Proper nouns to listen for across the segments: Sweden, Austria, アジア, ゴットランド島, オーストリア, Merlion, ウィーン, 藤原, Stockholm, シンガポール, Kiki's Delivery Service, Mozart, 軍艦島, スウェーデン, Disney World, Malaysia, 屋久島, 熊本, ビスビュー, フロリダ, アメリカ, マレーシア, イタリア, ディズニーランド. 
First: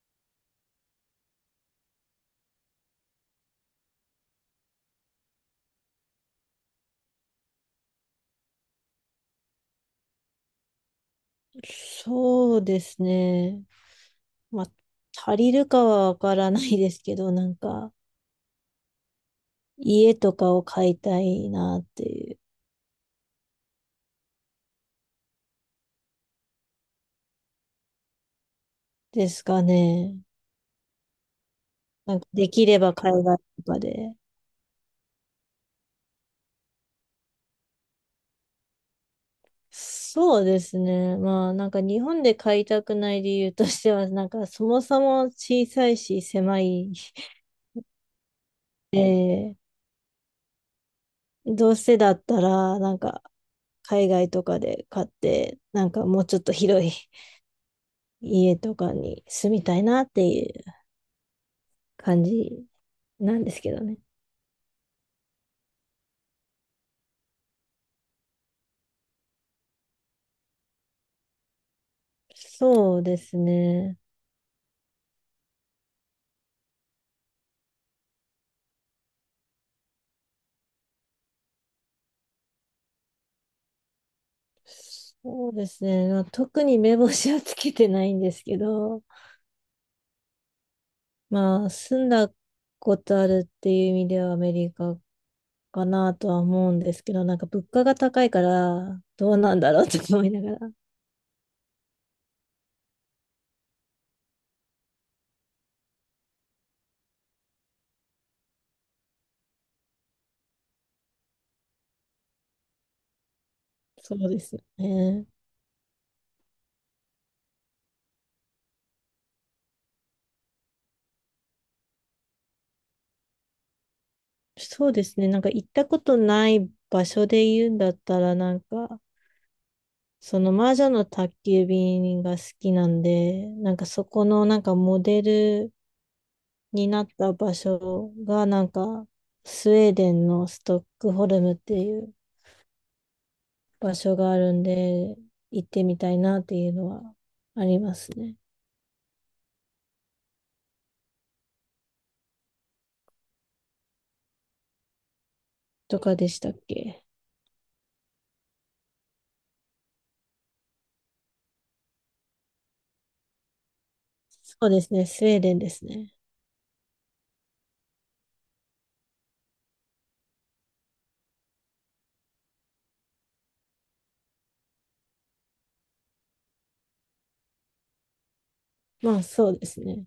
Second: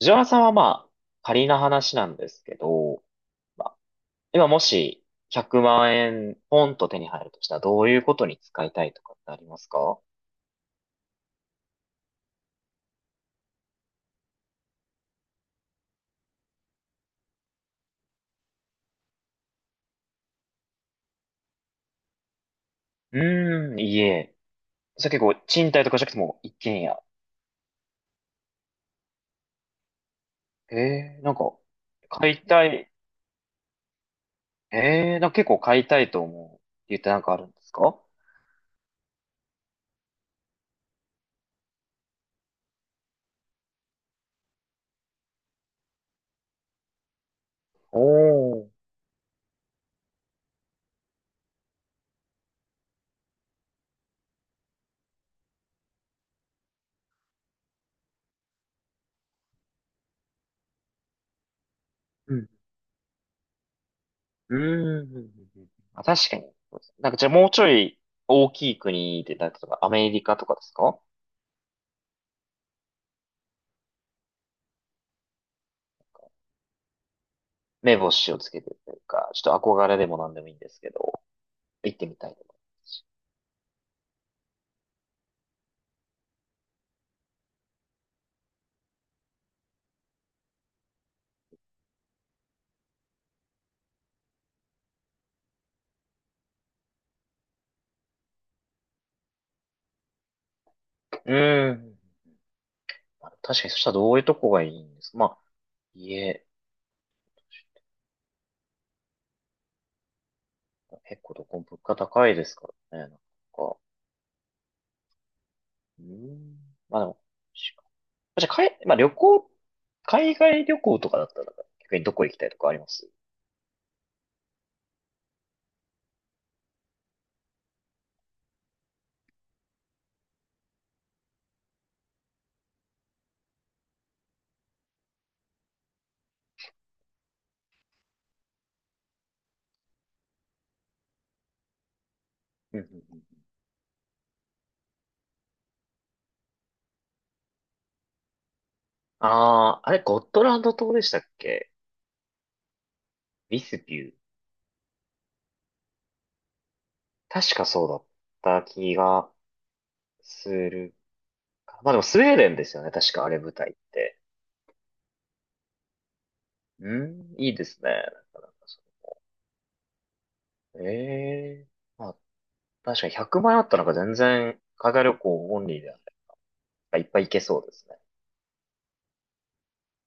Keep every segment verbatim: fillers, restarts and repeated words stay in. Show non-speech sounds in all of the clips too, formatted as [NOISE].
藤原さんはまあ、仮な話なんですけど、まあ、今もしひゃくまん円ポンと手に入るとしたらどういうことに使いたいとかってありますか？そうですね。まあ、足りるかはわからないですけど、なんか、家とかを買いたいなっていう、うーん、家。それ結構賃貸とかじゃなくても一軒家。ですかね。えー、なんか、なんか、買いでたきれい。ば海外とかで。えー、なんか結構買いたいと思うって言ってなんかあるんですか？そうですね。まあ、なんか日本で買いたくない理由としては、なんかそもそも小さいし狭い。おー。で、どうせだったら、なんか、海外とかで買って、なんかもうちょっと広い [LAUGHS] 家とかに住みたいなっていう。感うん。じなんですけどね。うーん。うんうんうん。あ、確かに。なんかじゃあもうちょい大きい国で、なんか例えばアメリカとかですか？そうですね。目星をつけてるというか、ちょっと憧れでも何でもいいんですけど、行ってみたいと思いますし。そうですね。まあ、特に目星はつけてないんですけど、まあ、住んだことあるっていう意味ではアメリカかなとは思うんですけど、なんか物価が高いから、どうなんだろうと思いながら。うん。まあ確かに、そしたらどういうとこがいいんですか？まあ、家、結構どこも物価高いですからね、なんか。そうですよね。うん。まあでも、しじゃあ、かい、まあ旅行、海外旅行とかだったら、逆にどこ行きたいとかあります？そうですね。なんか行ったことない場所で言うんだったら、なんか、その魔女の宅急便が好きなんで、なんかそこのなんかモデルになった場所がなんかスウェーデンのストックホルムっていううんうんうん。場所があるんで行ってみたいなっていうのはありますね。ああ、あれ、ゴットランド島でしたっけ？ビスビュー。とかでしたっけ？確かそうだった気がするか。まあでもスウェーデンですよね。確かあれ舞台って。そうですね、スウェーデンですね。うん、いいですね。なかなかそれええまあ、確かにひゃくまん円あったらなんか全然、海外旅行オンリーでなんかいっぱい行けそうですね。まあそうですね。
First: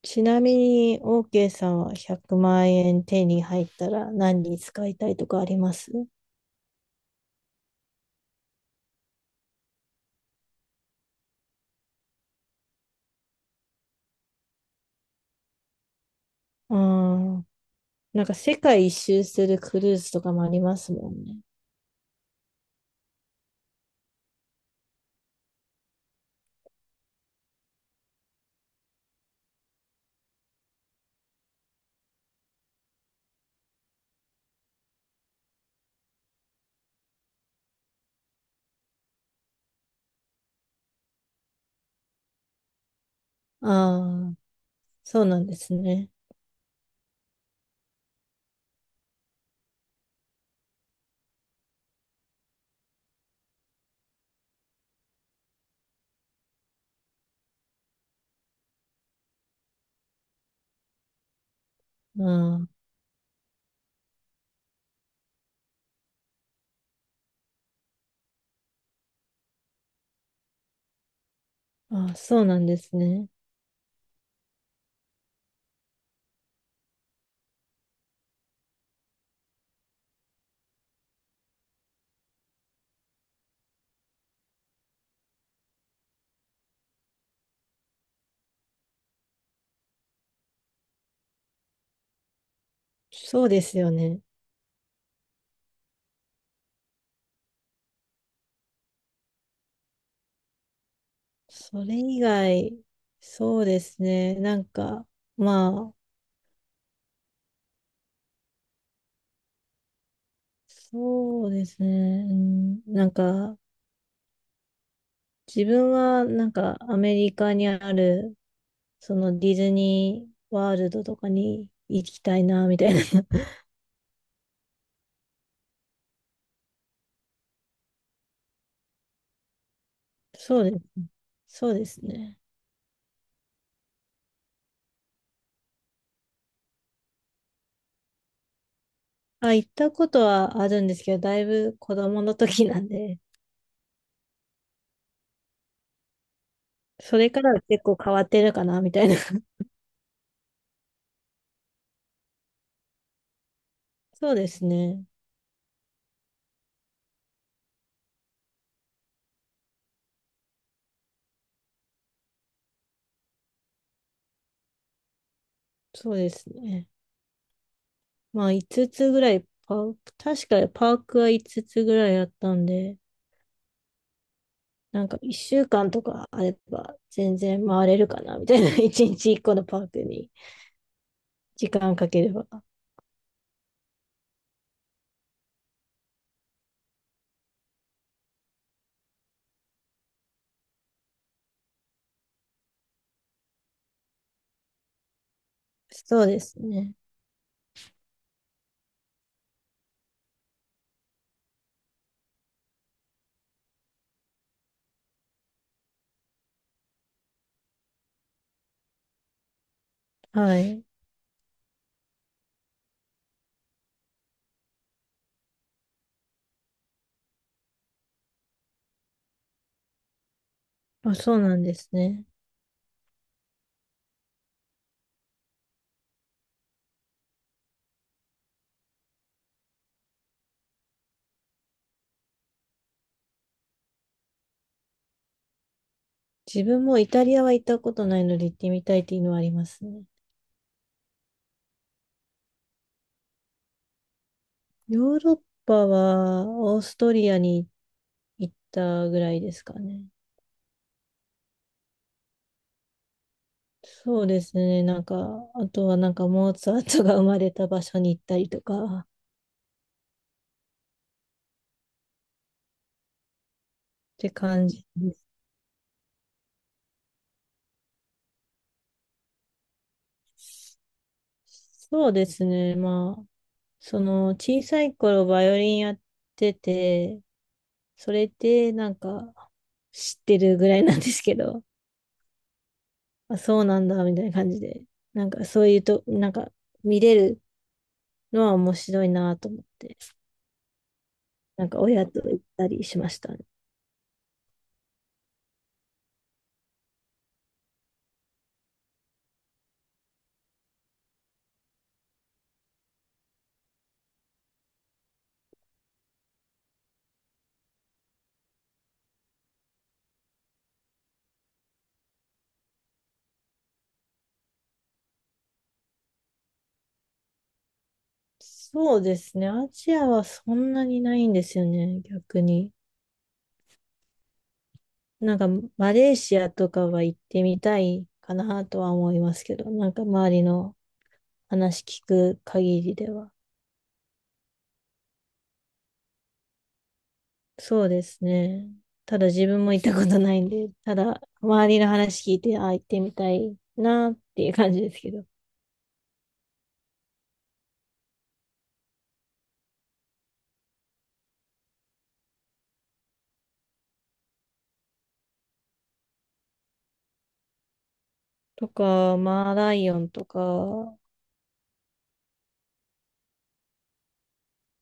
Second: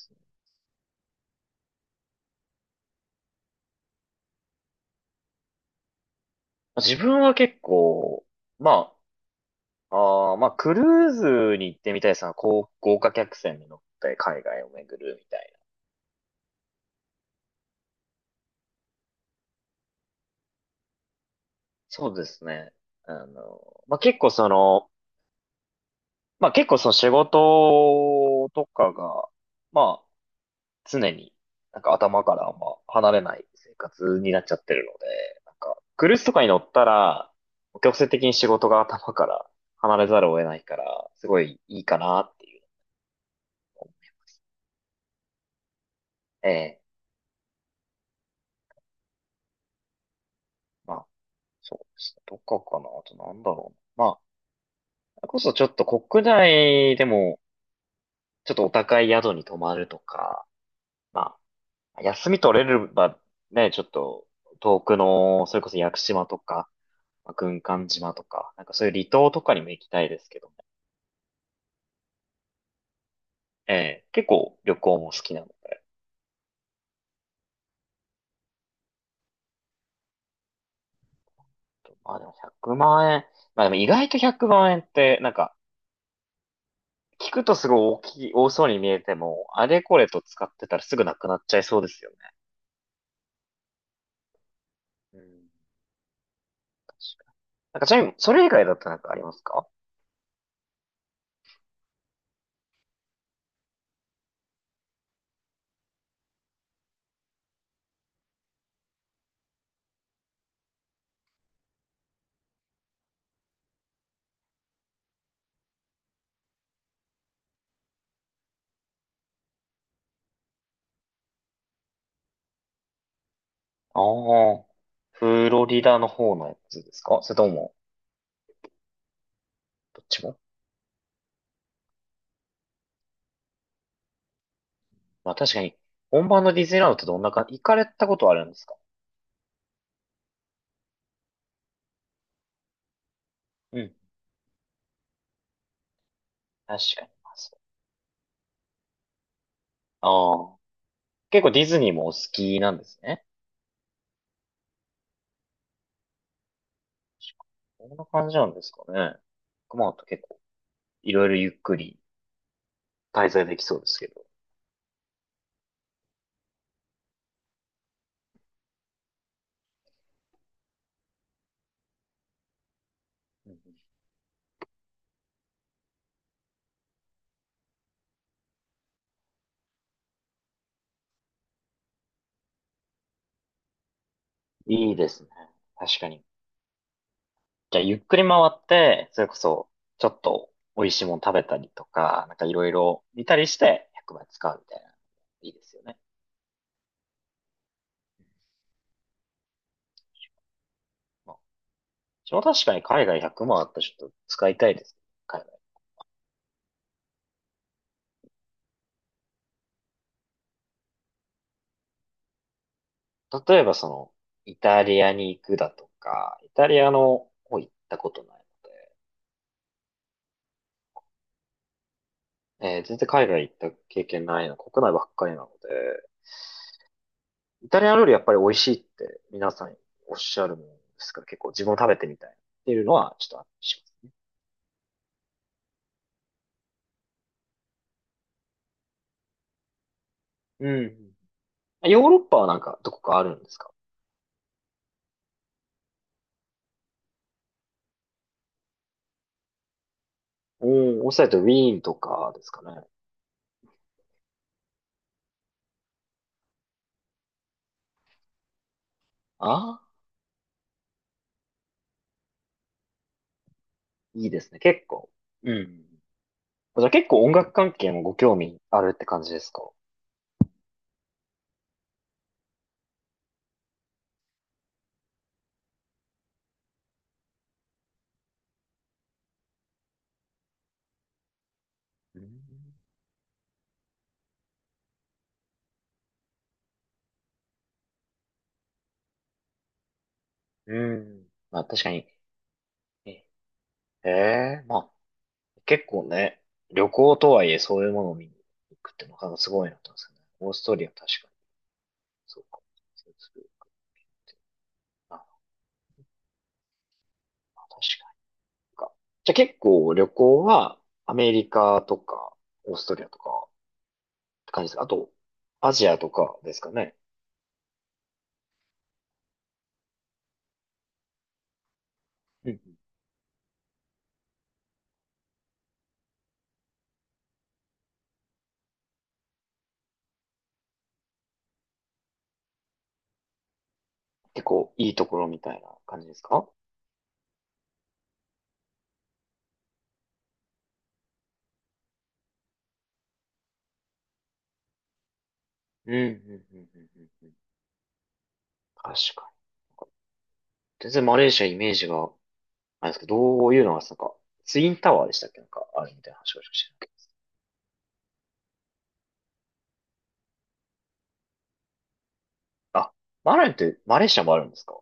ちなみに OK さんはひゃくまん円手に入ったら何に使いたいとかあります？自分は結構、まあ、あーまあ、クルーズに行ってみたいですね。こう豪華客船に乗って海外を巡るみたいな。あー、なんか世界一周するクルーズとかもありますもんね。そうですね。あの、まあ、結構その、まあ、結構その仕事とかが、まあ、常に、なんか頭からあんま離れない生活になっちゃってるので、なんか、クルーズとかに乗ったら、強制的に仕事が頭から離れざるを得ないから、すごいいいかなっていうあのも。あ、そうなんですね。ええ、まあ、そうですね。どっかかなあとなんだろうな。まあ、それこそちょっと国内でも、ちょっとお高い宿に泊まるとか、まあ、あ休み取れあ。ればね、ちょっと遠くの、それこそ屋久島とか、まあ軍艦島とか、なんかそういう離島とかにも行きたいですけど。あ、そうなんですね。ええ、結構旅行も好きなので、まあでもひゃくまん円。まあでも意外とひゃくまん円って、なんか、聞くとすごい大きい、多そうに見えても、あれこれと使ってたらすぐなくなっちゃいそうですよね。そうですよね。うん、確かに。なんかちなみに、それ以外だとなんかありますか？それ以外、そうですね。なんか、まあ、そうですね。うんなんか、自分は、なんか、アメリカにある、そのディズニーワールドとかに行きたいな、みたいな。[LAUGHS] ああ、フロリダの方のやつですか？それとも、どっちも？そうです。そうですね。まあ確かに、本場のディズニーランドってどんなか、行かれたことはあるんですか？あ、行ったことはあるんですけど、だいぶ子供の時なんで、うん。確かに。そまれあかそらは結構変わってるかな、みたいな。[LAUGHS] う。ああ、結構ディズニーもお好きなんですね。そうですね。こんな感じなんですかね。熊本結構、いろいろゆっくり滞在できそうですけど。そうですね。まあいつつぐらいパーク、確かにパークはいつつぐらいあったんで、うんうん。なんかいっしゅうかんとかあれば全然回れるかなみたいな、[LAUGHS] いちにちいっこのパークに時間かければ。いいですね。確かに。じゃあ、ゆっくり回って、それこそ、ちょっと美味しいもの食べたりとか、なんかいろいろ見たりして、ひゃくまん使うみたいな。いいですよね。そうですね。まあ、私も確かに海外ひゃくまんあったらちょっと使いたいですね。海はい。外。例えばその、イタリアに行くだとか、イタリアの方行ったことないので、まあ、そうなんですね。えー全然海外行った経験ないな、国内ばっかりなので、イタリア料理やっぱり美味しいって皆さんおっしゃるもんですから、結構自分も食べてみたいっていうのはちょっとあったりします。自分もイタリアは行ったことないので行ってみたいっていうのはありますね。うん。ヨーロッパはなんかどこかあるんですか？ヨーロッパはオーストリアに行ったぐらいですかね。おー、おっしゃるとウィーンとかですかね。そうですね。なんか、あとはなんかモーツァルトが生まれた場所に行ったりとか、ああ、いいてですね、感じ結構。です。うん。じゃあ結構音楽関係もご興味あるって感じですか？そうですね。まあ、その小さい頃バイオリンやってて、それってなんか知ってるぐらいなんですけど、うん。あ、そうなんだみたいな感じで、なんかそういうと、なんか見れるのは面白いなと思って、うんまあなんか確かに。親と行ったりしましえたね。えーまあ結構ね、旅行とはいえそういうものを見に行くってなかなかすごいなと思うんですよね。オーストリア確かに。そうか。そうするあ、確かにか。じゃあ結構旅行はアメリカとかオーストリアとかって感じですか？あと、アジアとかですかね。そうですね。アジアはそんなにないんですよね、逆うんうん。に。なんかマレーシアとかは行ってみたいかなとは思いますけど、なんか周りの話聞く限りでは。結構いいところみたいな感じですか？そうですね。ただ自分も行ったことないんで、ただ周りの話聞いて、あ、行ってみたいなっていう感じですけど。うんうんうんうんうんうん。確かに。全然マレーシアイメージが、あれですけど、どういうのが、なんか、ツインタワーでしたっけ？なんか、あるみたいな話をしてとか、マーライオンとか、た。あ、マレーって、マレーシアもあるんですか？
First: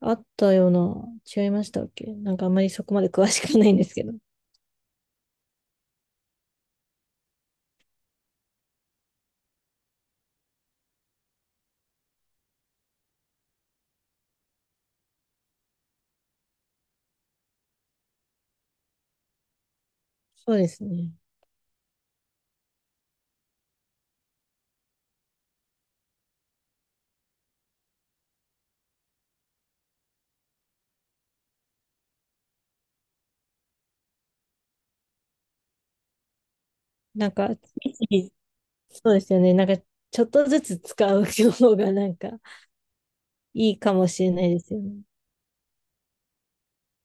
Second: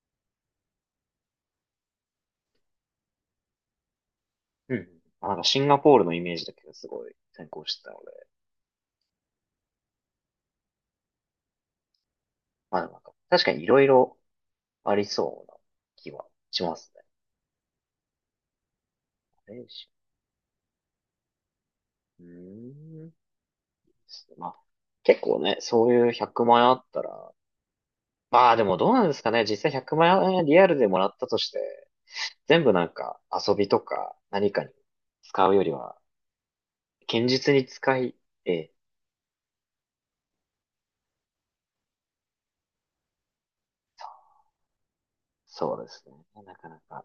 あったような、違いましたっけ？なんかあんまりそこまで詳しくないんですけど。うんうん。あ、なんかシンガポールのイメージだけどすごい先行してたので。まあ、なんか確かにいろいろありそうな気はしますね。マレーシそうですね。ア、うーん。まあ、結構ね、そういうひゃくまん円あったら、まあでもどうなんですかね。実際ひゃくまん円リアルでもらったとして、全部なんか遊びとか何かに使うよりは、堅なん実か、につい使つい、いええ、そうですよね。なんか、ちょっとずつ使う方がなんかいいかもしれないですよね。そうですね。なかなか。